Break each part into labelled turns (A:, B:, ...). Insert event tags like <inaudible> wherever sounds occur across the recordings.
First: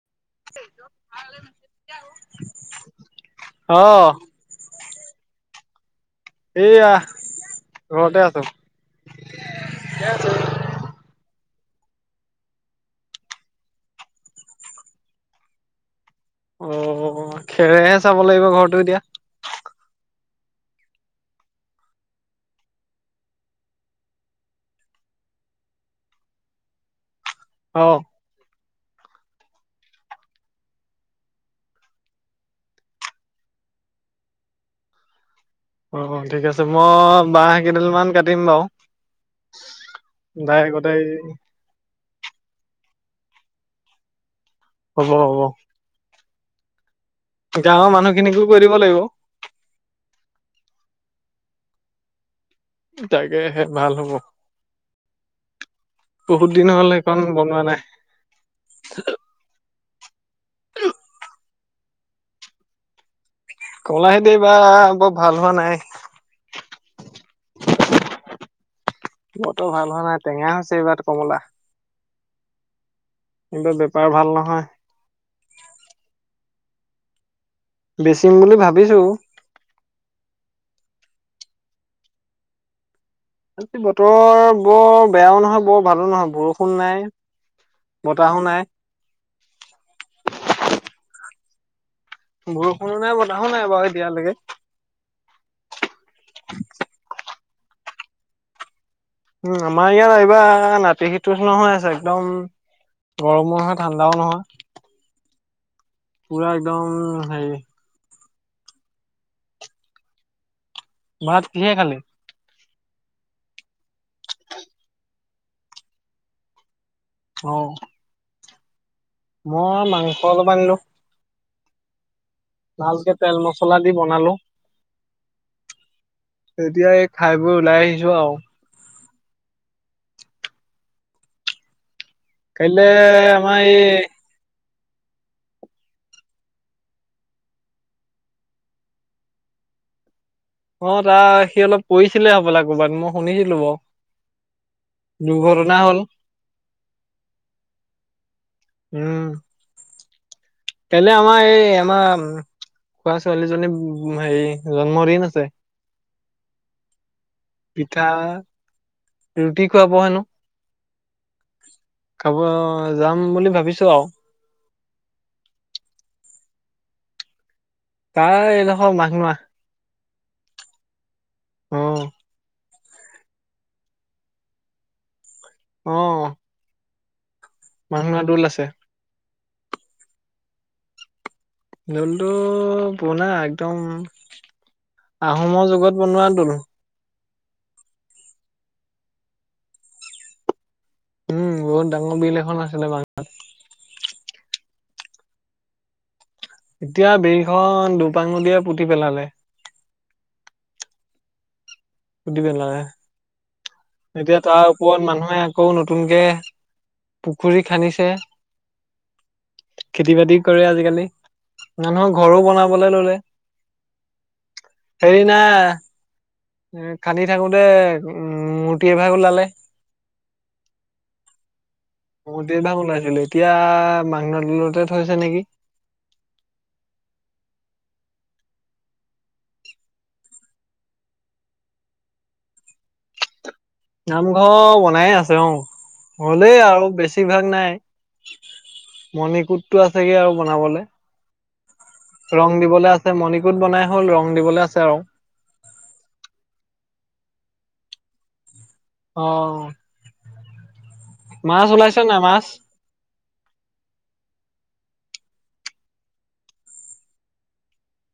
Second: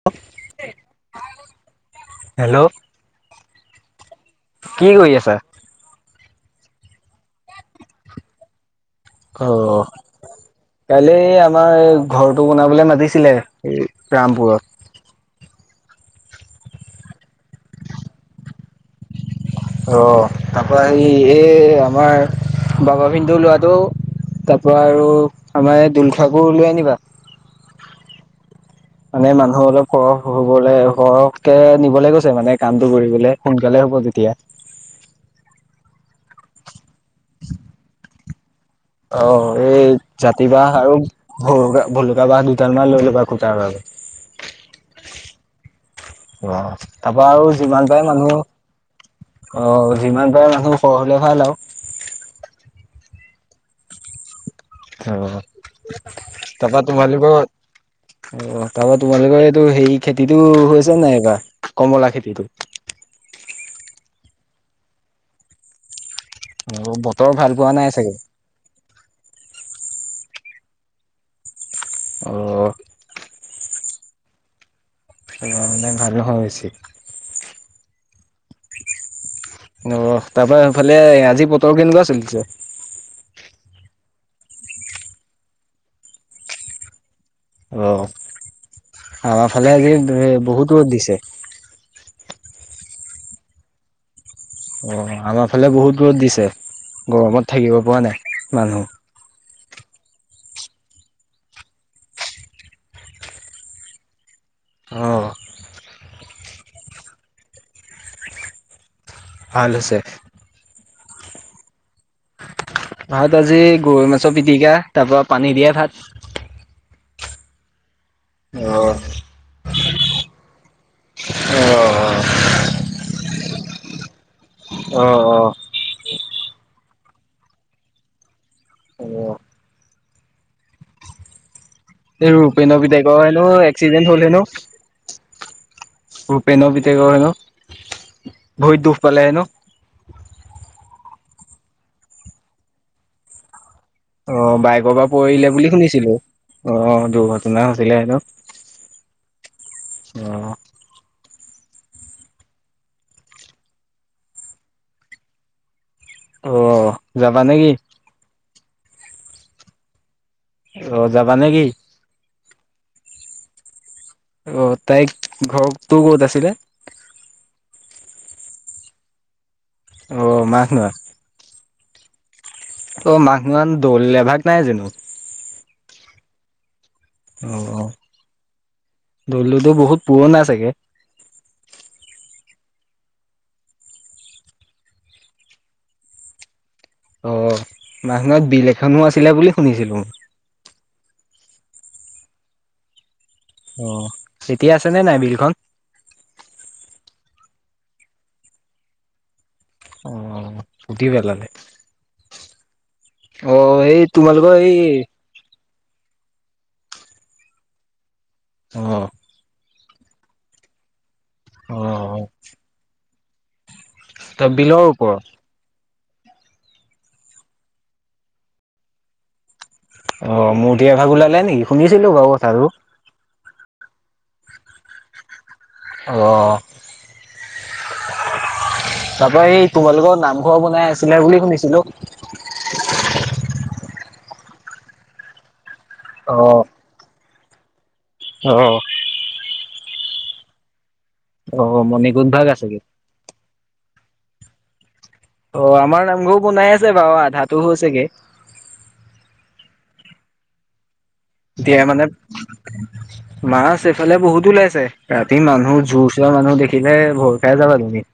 A: <unintelligible>
B: <inaudible>
A: Hello.
B: অ'।
A: কি কৰি আছা?
B: এইয়া ঘৰতে আছো।
A: অ'। কাইলৈ আমাৰ এই ঘৰটো বনাবলে মাতিছিলে এই ৰামপুৰত।
B: অ' খেৰেহে চাব লাগিব ঘৰটো এতিয়া।
A: অ' তাৰপৰা সে এই আমাৰ বাবা <unintelligible> ল'ৰাটো তাৰ পৰা আৰু আমাৰ এই দলখোৱাকো লৈ আনিবা।
B: অ'।
A: মানে মানুহ অলপ সৰহ হবলৈ সৰহকে নিবলৈ কৈছে মানে কামটো কৰিবলে সোনকালে হ'ব তেতিয়া।
B: অ', অ' ঠিক আছে মই বাঁহ কেইডালমান কাটিম বাৰু।
A: অ' এই জাতি
B: দাই
A: বাঁহ আৰু
B: গোটেই
A: ভ ভলুকা বাঁহ দুটা। দুডালমান লৈ ল'বা খুঁটাৰ বাবে।
B: হ'ব হ'ব।
A: আহ তাৰপা আৰু
B: গাঁৱৰ
A: যিমান পাৰে মানুহ
B: মানুহখিনিকো কৈ দিব লাগিব
A: অ' যিমান পাৰে মানুহ সৰহ হ'লে ভাল আৰু।
B: তাকেহে ভাল হ'ব।
A: অ'।
B: বহুত দিন
A: তাৰপা
B: হ'ল সেইখন
A: তোমালোকৰ,
B: বনোৱা নাই
A: অ' তাৰপা তোমালোকৰ এইটো হেৰি খেতিটো হৈ আছে নাই এইবাৰ কমলা খেতিটো
B: কমলা খেতি এইবাৰ বৰ ভাল হোৱা নাই।
A: অ', তৰ ভাল পোৱা নাই চাগে
B: বৰতো ভাল হোৱা নাই, টেঙা হৈছে এইবাৰ কমলা
A: অ',
B: কিন্তু বেপাৰ ভাল নহয়
A: মানে ভাল হৈ হৈছে
B: বেচিম বুলি ভাবিছো
A: অ', তাৰ পৰাৰা সফালে আজি পতৰ কেনেকুৱা চলিছে
B: আজি বতৰ বৰ বেয়াও নহয়, বৰ ভালো নহয় বৰষুণ নাই
A: অ',
B: বতাহো নাই
A: আমাৰ ফালে আজি বহুত ৰ'দ দিছে
B: বৰষুণো নাই, বতাহো নাই, বাৰু এতিয়ালৈকে
A: অ', আমাৰ ফালে বহুত দূৰত দিছে গৰমত থাকিব পৰা নাই মানুহ
B: উম, আমাৰ ইয়াত এইবা নাতিশীটোচ নহয় আছে একদম গৰমো নহয়, ঠাণ্ডাও নহয়
A: অ',
B: পুৰা একদম হেই
A: ভাল হৈছে
B: ভাত কিহে খালি?
A: ভাত আজি গৰৈ মাছৰ পিটিকা, তাৰ পৰাৰা পানী দিয়ে ভাত
B: অ',
A: অ
B: মই মাংস অলপ আনিলো
A: অ
B: ভালকে, তেল মছলা দি বনালো
A: অ',
B: তেতিয়া, এই খাই বোৰ ওলাই আহিছো আৰু
A: অ', এই ৰূপেন
B: কাইলে
A: বিধেকৰ হেনো
B: আমাৰ এই
A: এক্সিডেণ্ট হ'ল হেনো ৰূপেন পিটকৰ হেনো, বহত দুখ পালে হেনো
B: অ', তাৰ সি অলপ পৰিছিলে হ'ব লা ক'ৰবাত মই শুনিছিলো বাৰু
A: অ, বাইকৰ পৰা পৰিলে বুলি
B: দুৰ্ঘটনা হ'ল।
A: শুনিছিলো, অ', দুৰ্ঘটনা হৈছিলে হেনো
B: উম,
A: অ',
B: <unintelligible> আমা এই আমা খুৰা ছোৱালীজনী হেৰি জন্ম দিন আছে
A: অ', যাবা নেকি?
B: পিঠা ৰুটি খুৱাব হেনো
A: অ', যাবা নে কি?
B: খাব, যাম বুলি ভাবিছো আৰু
A: অ', তাইক ঘৰ তোৰ ক'ত আছিলে
B: তাই এইডোখৰ মাঘনোৱা
A: অ, মাঘনোৱা
B: অ',
A: অ', মাঘনোৱাত দৌল এভাগ নাই জানো
B: অ',
A: অ',
B: মাঘনোৱা দৌল আছে।
A: দলুটো বহুত পুৰণা চাগে
B: দোলটো পৰনা, একদম আহোমৰ যুগত বনোৱা দোল-
A: অ ', মাঘনোৱাত বিল এখনো আছিলে বুলি শুনিছিলো
B: উম, বহুত ডাঙৰ বিল এখন আছিলে মাঘনোৱাত
A: অ', এতিয়া আছে নে নাই বিলখন
B: এতিয়া, বিৰখন দুপাং নদিয়ে পুতি পেলালে
A: অ', পুতি পেলালে
B: পুটি পেলালাে
A: অ',
B: এতিয়া
A: তোমালোকৰ
B: তাৰ
A: এই
B: ওপৰত মানুহে আকৌ নতুনকে পুখুৰী খান্দিছে
A: অঁ
B: খেতি বাতি কৰে আজিকালি মানুহৰ
A: অ',
B: ঘৰো বনাবলে ললে
A: ত বিলৰ ওপৰত
B: আহ এ খান্দি থাকোতে উ মূৰ্তি এভাগ ওলালে
A: অ মোৰ দিয়া ভাগ ওলালে নেকি শুনিছিলো বাৰু
B: মূৰ্তি এভাগ
A: কথাটো
B: ওলাইছিলে, এতিয়া মাংনালতে থৈছে নেকি
A: অ তাৰ পৰাৰা এই তোমালোকৰ নামঘৰ বনাই আছিলে বুলি শুনিছিলো
B: নামঘৰ বনাইে আছে অ হলেই
A: অ',
B: আৰু বেছিভাগ নাই
A: অ
B: মণিকোটটো আছেগে আৰু বনাবলে
A: অ', মণিকোট ভাগ
B: ৰং
A: আছেগে।
B: দিবলৈ আছে আছে মণিকোট বনাই হ'ল ৰং দিবলৈ আছে আৰু
A: অ আমাৰ নামঘৰ বনাই আছে বাৰু আধাোও হৈছেগে
B: অ মাছ
A: এতিয়া
B: ওলাইছে
A: মানে
B: নাই মাছ
A: মাছ এইফালে বহুত ওলাইছে ৰাতি মানুহ জোৰ চৰা মানুহ দেখিলে ভৰ খাই যাবা তুমি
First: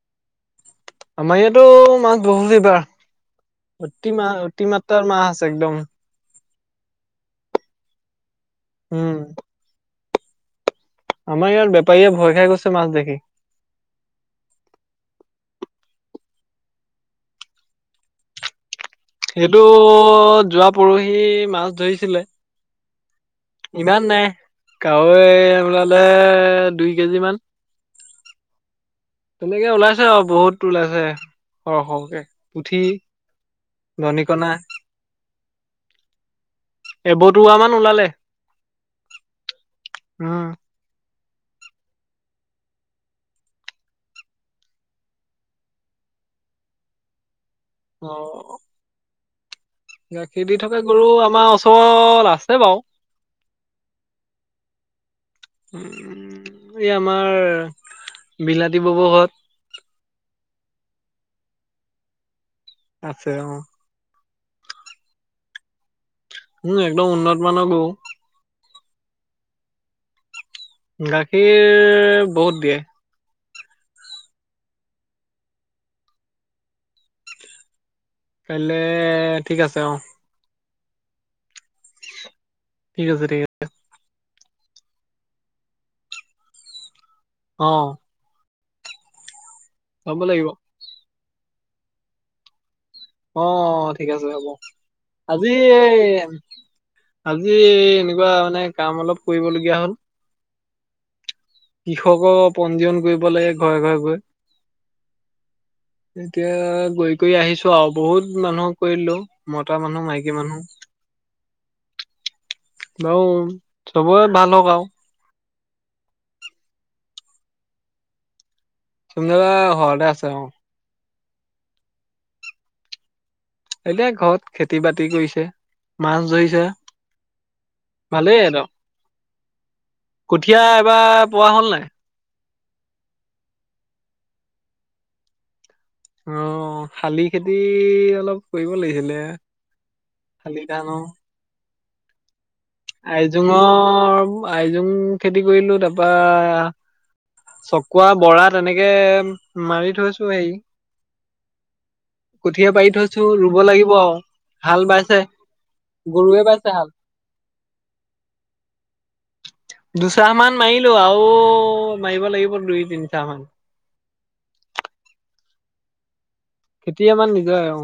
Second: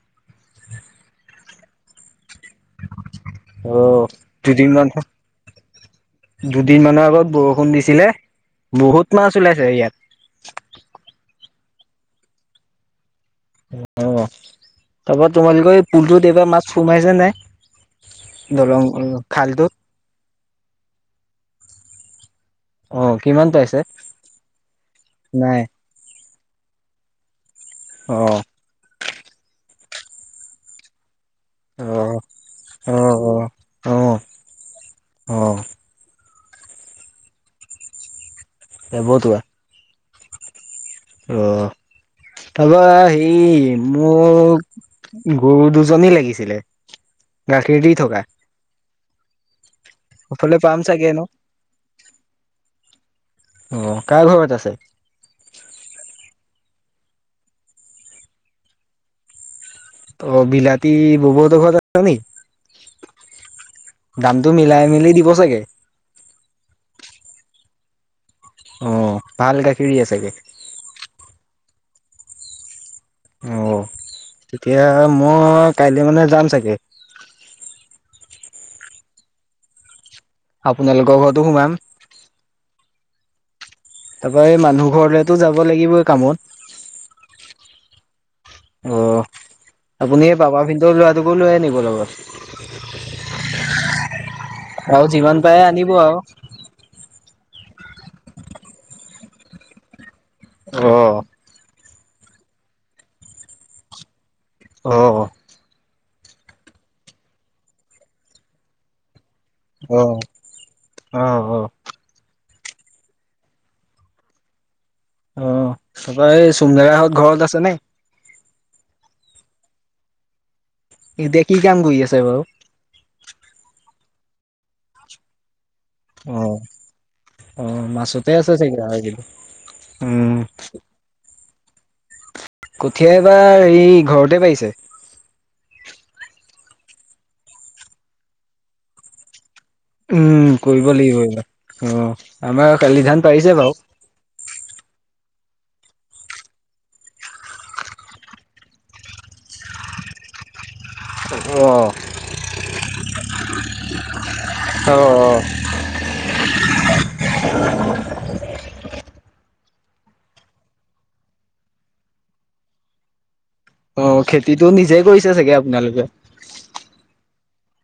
B: আমাৰ ইয়াতো মাছ বহুত এবাৰ
A: অ',
B: অতি মাহ অতি মাত্ৰাৰ মাহ আছে একদম
A: দুদিন মানৰ আগত বৰষুণ দিছিলে
B: উম।
A: বহুত মাছ ওলাইছে ইয়াত
B: আমাৰ ইয়াৰ বেপাৰীয়ে ভয় খাই গৈছে মাছ দেখি
A: অ তাৰপৰা তোমাৰাল কয় এই পুলটোত এইবাৰ মাছ সোমাইছে নাই দলং খালটোত?
B: সেইটো যোৱা পৰহি মাছ ধৰিছিলে
A: অ কিমান তাৰ
B: ইমান নাই কাৱৈ ওলালে দুই কেজি মান
A: অ
B: তেনেকে ওলাইছে আৰু বহুত ওলাইছে সৰহ
A: অ
B: সৰহকে পুঠি
A: অ
B: দনিকনাা
A: অঁ
B: এবটুৱ মান ওলালে
A: এ বহত কোৱা
B: উম
A: অ তপৰা সেই মোক গৰু দুজনী লাগিছিলে গাখীৰ দি থকা
B: অ', গাখীৰ
A: সফালে
B: দি
A: পাম
B: থকাে গৰু
A: চাগে ন
B: আমাৰ ওচৰত আছে বাৰু
A: অ কাৰ ঘৰত আছে
B: উ এই আমাৰ বিলতিীৱৱসত
A: ত বিলাতী ববৌডোখৰত আছ নি
B: আছে অ
A: দামটো মিলাই মেলি দিব চাগে
B: উ একদম উন্নত মানৰ গ
A: অ ভাল গাখীৰ আছোগে
B: গাখীৰ বহুত দিয়ে
A: অ তেতিয়া মই কাইলৈ মানে যাম চাগে
B: কাইলে ঠিক আছে অ
A: আপোনালোকৰ ঘৰতো সোমাম
B: ঠিক আছেিকছে
A: তাৰপৰা এই মানুহ ঘৰলেতো যাব লাগিবই কামত
B: অ
A: অ
B: চাব
A: আপুনি এই
B: লাগিব
A: পাপা ফিনটৰ লৰাটোকো লৈয়ে নিিব লগত
B: অ', ঠিক আছে ৰব,
A: আৰু যিমান
B: আজি
A: পাৰে আনিব
B: এই
A: আৰু।
B: আজি এই এনেকুৱা মানে কাম অলপ কৰিবলগীয়া হ'ল।
A: অ'।
B: কৃষক' পঞ্জীয়ন কৰিব লাগে ঘৰে ঘৰে গৈ।
A: অ', অ'।
B: এতিয়া কয়ি কয়ি আহিছো আৰু বহুত মানুহক কৰিলো। মতা
A: অ
B: মানুহ, মাইকী
A: অ
B: মানুহ। বাও, চবৰে ভাল হওঁক আৰু।
A: অ'। তাপা এই চুমদেদাহঁত ঘৰত আছে নে?
B: চুমদেদা ঘৰতে আছে, অ'।
A: ই এতিয়া কি কাম কৰি আছে বাৰু?
B: এতিয়া ঘৰত খেতি বাতি কৰিছে। মাছ
A: অ',
B: ধৰিছে
A: অ', মাছতে
B: ভালেই
A: আছে
B: সিহঁতৰ
A: ছাগে <unintelligible> উ।
B: কঠীয়া এবাৰ পোৱা হ'ল নাই?
A: কঠীয়া এবাৰ এই ঘৰতে পাৰিছে।
B: অ', শালি খেতি অলপ কৰিব লাগিছিলে।
A: উ,
B: শালি
A: কৰিব
B: ধানৰ
A: লাগিব এইবাৰ। অ', আমাৰ শালি ধান পাৰিছে বাৰু।
B: আইজোঙৰ, আইজোং খেতি কৰিলো। তাৰপা চকুৱা, বড়া তেনেকে মাৰি থৈছো হেৰি
A: অ।
B: কঠিয়া পাৰি থৈছো, ৰুব লাগিব আৰু হাল বাইছে।
A: অ',
B: গৰুৱে বাইছে হাল। দুচাহ মান মাৰিলো আৰু মাৰিব লাগিব দুই তিনচাহ মান।
A: অ' খেতিতো নিজে কৰিছে চাগে আপোনালোকে।
B: খেতি আমাৰ নিজৰে অ'।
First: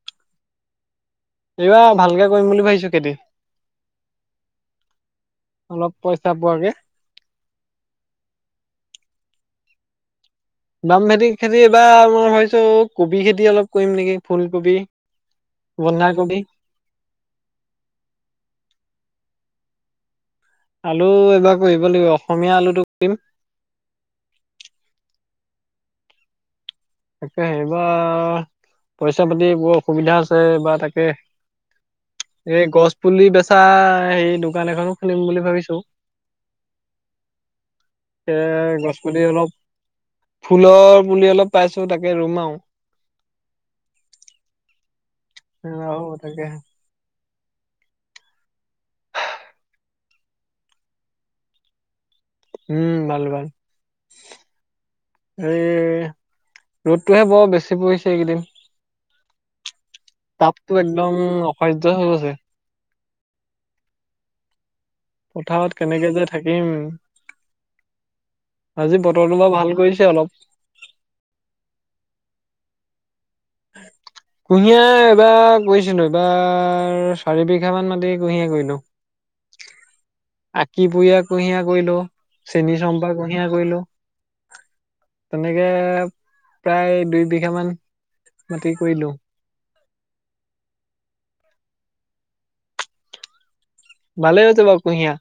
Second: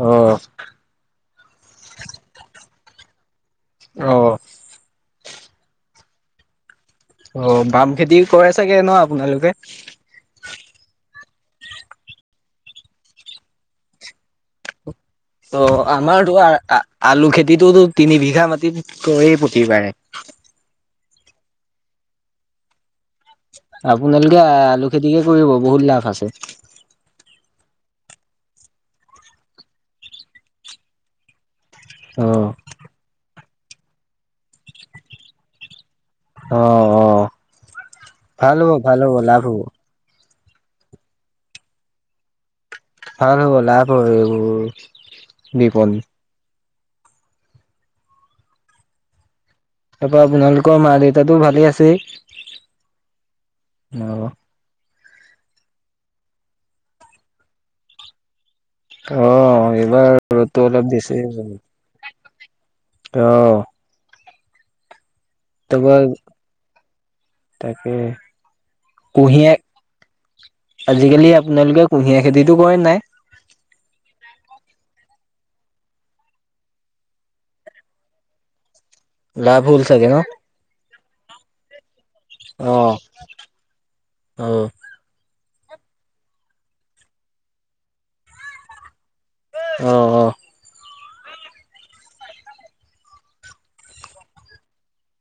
A: অ'।
B: এইবাৰ ভালকে কৰিম বুলি ভাবিছো খেতি।
A: অ।
B: অলপ পইচা পোৱাকে।
A: অ', বামখেতি কৰে চাগে ন আপোনালোকে?
B: বামখেতি খেতি এইবাৰ, মই ভাবিছো কবি খেতি অলপ কৰিম নেকি! ফুলকবি।
A: অ', আমাৰতো
B: বন্ধাকবি,
A: আ-আলু খেতিতোটো তিনি বিঘা মাটিত কৰেই প্ৰতিবাৰে।
B: আলু এইবাৰ কৰিব লাগিব অসমীয়া আলুটো কৰিম।
A: আপোনালোকে আলু খেতিকে কৰিব বহুত লাভ আছে।
B: তাকে, এইবাৰ, পইচা পাতি বৰ অসুবিধা আছে, বা তাকে!
A: অ',
B: এই গছ পুলি বেচা, সেই দোকান এখনো খুলিম বুলি ভাবিছোঁ।
A: অ', অ',
B: এ,
A: ভাল হ'ব ভাল হ'ব
B: গছপুলি
A: লাভ
B: অলপ
A: হ'ব
B: ফুলৰ পুলি অলপ পাইছো তাকে ৰুম আৰু।
A: ভাল হ'ব, লাভ হয় এইবোৰ।
B: লাভ
A: বিপণী।
B: হয় তাকে।
A: তাৰপা আপোনালোকৰ মা-দেউতাটো ভালে আছেই।
B: উ, ভাল, ভাল।
A: অ',
B: এই, ৰ'দটোহে বৰ বেছি পৰিছে এইকেইদিন।
A: অ', এইবাৰ ৰ'দটো
B: তাপতো
A: অলপ
B: একদম
A: বেছি <unintelligible>
B: <unintelligible>
A: অ'।
B: পথাৰত
A: তাৰপৰা
B: কেনেকে যে থাকিম
A: তাকে।
B: আজি বতৰটো
A: কুঁহিয়া
B: বাও ভাল কৰিছে অলপ।
A: আজিকালি আপোনালোকে কুঁহিয়াৰ খেতিটো কৰে নাই?
B: কুঁহিয়াৰ এবাৰ কৰিছিলো এইবাৰ চাৰি বিঘা মান মাটি কুঁহিয়াৰই কৰিলো
A: লাভ হল চাগে ন
B: আঁকি <unintelligible> কুঁহিয়াৰ কৰিলো চেনী
A: অ',
B: চম্পকুঁহিয়াৰ কৰিলো
A: অ',
B: তেনেকে প্ৰায় দুই বিঘ মান মাটি কৰিলো
A: অ অ
B: ভালেই হৈছে বাৰু কুঁহিয়াৰ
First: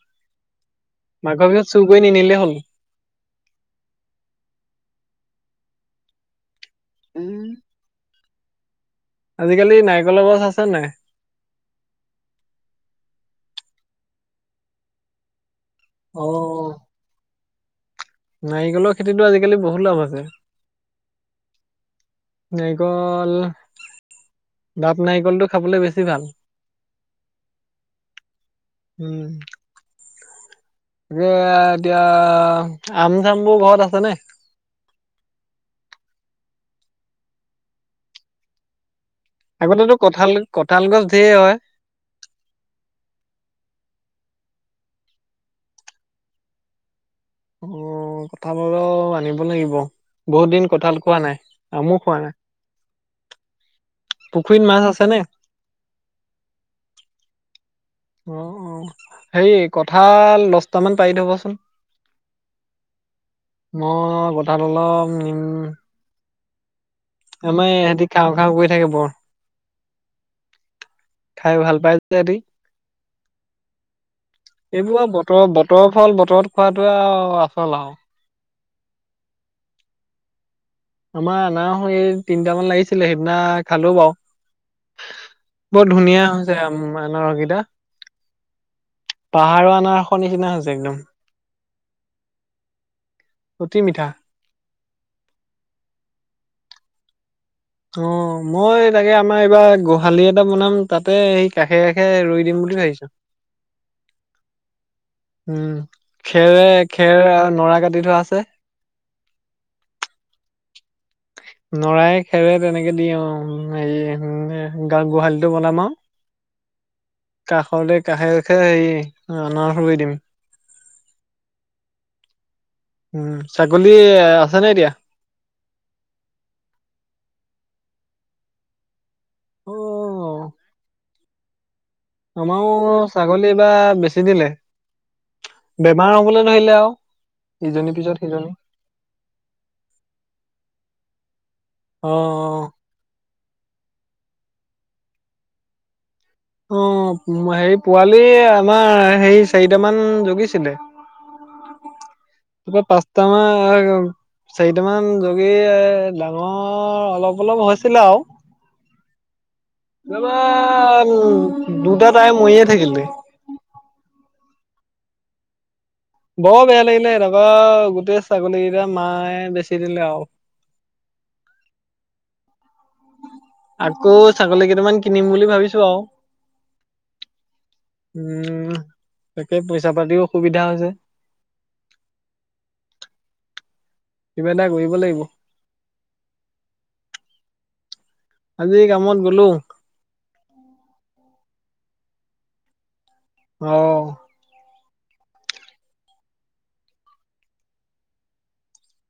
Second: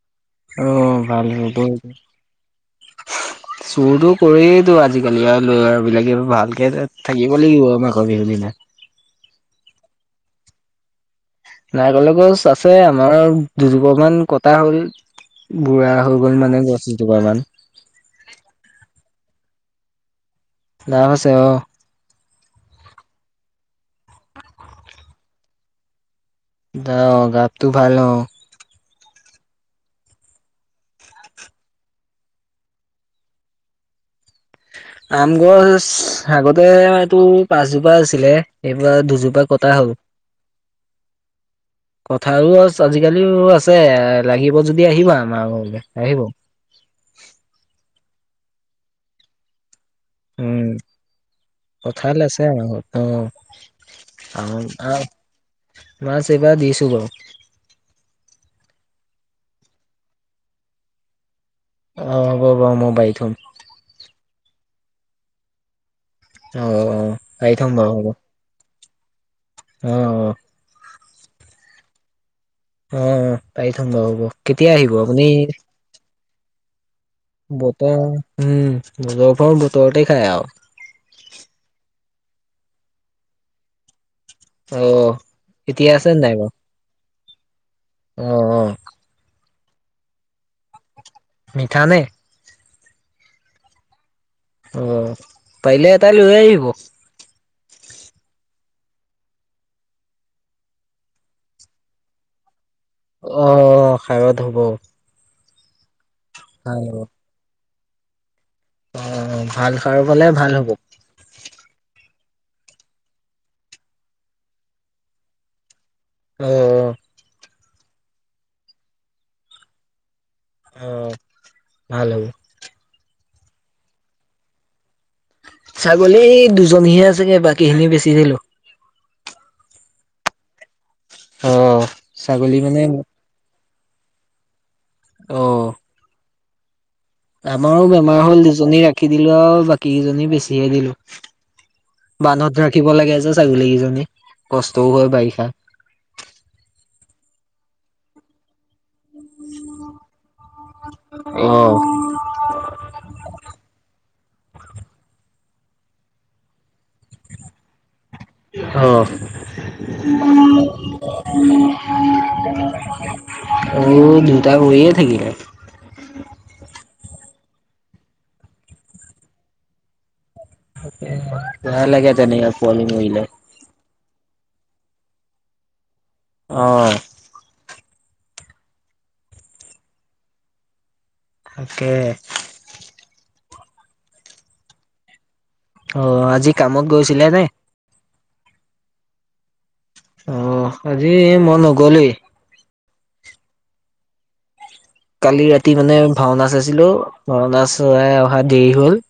A: অ',
B: মাঘৰ বিহুত চুৰ কৰি নিনিলে হ'ল
A: চুৰতো কৰিয়েতো আজিকালি আৰু <unintelligible> বিলাকে ভালকে থাকিব লাগিব আমাক <unintelligible> বিহু দিনা
B: আজিকালি নাৰিকলৰ গছ আছে নাই
A: নাৰিকলৰ গছ আছে আমাৰ দুজপা মান কটা হ'ল বুঢ়া হৈ
B: অ
A: গ'ল মানে গছ এজোপা মান
B: নাৰিকলৰ খেতিতো আজিকালি বহুত লাভ আছে
A: লাভ আছে অ
B: নাৰিকল দাপ নাৰিকলটো খাবলৈ বেছি ভাল
A: দা দাপটো ভাল অ
B: উম এ এতিয়া আম চাম বোৰ ঘৰত আছে নে
A: আম গছ আগতে এইটো পাঁচজোপা আছিলে এইবাৰ দুজোপা কটা হ'ল।
B: আগতেতো কঁঠাল কঁঠাল গছ ধেৰ হয়
A: কঠাল গছ আজিকালিও আছে এ লাগিব যদি আহিবা আমাৰ ঘৰলৈ আহিব
B: অ কঠাল <unintelligible> আনিব লাগিব বহুত
A: উম
B: দিন কঁঠাল খোৱা নাই আৰু আমো
A: কঁঠাল
B: খোৱা নাই
A: আছে আমাৰ ঘৰত অ' আম
B: পুখুৰীত মাছ আছে নে
A: মাছ এবাৰ দিছোঁ বাৰু
B: অ অ হেই কঠাল দছটামান পাৰি থবচোন
A: অঁ হ'ব বাৰু মই পাৰি থম
B: মই কঠাল অলপ নিম
A: অ অ পাৰি
B: আমাৰ
A: থম বাৰু
B: এহঁতি
A: হ'ব
B: খাওঁ খাওঁ কৰি থাকে বৰ
A: অ অ
B: খাই ভাল পাইছে হেৰি
A: অ পাৰি থম বাৰু হ'ব কেতিয়া আহিব আপুনি
B: বতৰ ফল বতৰত খোৱাাতোৱে আৰু আচল আৰু
A: বতৰ উমজৰ ফৰ বতৰতে খাই আৰু
B: আমাৰ আনা এই তিনিটামান লাগিছিলে সেইদিনা খালো বাৰু
A: অ
B: বৰ
A: এতিয়া আছে
B: ধুনীয়া হৈছে আনৰকিিতা
A: উম অ
B: পাহাৰৰ অননাৰ নিচিনা হৈছে একদম
A: মিঠা নে
B: অতি মিঠা
A: অ পাৰিলে এটাাই লৈ আহিব
B: অ মই তাকে আমাৰ এইবাৰ গোহালি এটা বনাম তাতে সেই কাষে কাষে ৰই দিম বুলি ভাবিছো
A: অ খাইত হ'ব
B: উম খেৰে
A: ভাল হ'ব
B: খেৰ নৰা কাটি থোৱা আছে
A: অ ভাল সাৰ গালে ভাল হ'ব
B: নৰাই খেৰে তেনেকে দি অ হেৰি গা গোহালিটো বনাম আৰু
A: অ
B: কাষতে কাষে কাষে হে অনাৰ সই দিম
A: অ ভাল হ'ব
B: উম ছাগলী আছে নে এতিয়া
A: ছাগলী দুজনীহে আছেগে বাকীখিনি বেচি দিলোঁ।
B: অ'।
A: অ'। ছাগলী মানে
B: আমাৰো ছাগলী এইবাৰ বেচি দিলে,
A: অ
B: বেমাৰ হ'বলে ধৰিলে আৰু।
A: আমাৰো
B: ইজনীৰ পিছত
A: বেমাৰ হ'ল
B: সিজনী
A: দুজনী ৰাখি দিলোঁ আৰু বাকী কেইজনী বেচিয়ে দিলোঁ।
B: অ অ
A: বান্ধত ৰাখিব লাগে যে ছাগলীকিজনী কষ্টও হয়, বাৰিষাত।
B: অ', হেৰি পোৱালি আমাৰ হেৰি চাৰিটামান জগিছিলে।
A: অ'।
B: <inaudible> চাৰিটামান জগি ডাঙৰ অলপ, অলপ হৈছিলে আৰু।
A: অহ'।
B: তোমাৰ উম, দুটা তাৰে মৰিয়ে থাকিলে।
A: অ', দুটা মৰিয়ে থাকিলে!
B: বৰ বেয়া লাগিলে তাৰপা গোটেই ছাগলীকেইটা মায়ে বেচি দিলে আৰু।
A: বেয়া লাগে তেনেকে পোৱালি মৰিলে।
B: আকৌ ছাগলী কেইটামান কিনিম বুলি ভাবিছোঁ আৰু।
A: অ'।
B: উম, তাকে পইচা পাতিও অসুবিধা হৈছে।
A: তাকে।
B: কিবা এটা কৰিব লাগিব।
A: অ', আজি কামত গৈছিলা নে?
B: আজি কামত গ'লো।
A: অ', আজি মই নগ'লোৱে।
B: অ'।
A: কালি ৰাতি মানে ভাওঁনা চাইছিলোঁ, ভাওঁনা চাই অহা দেৰি হ'ল।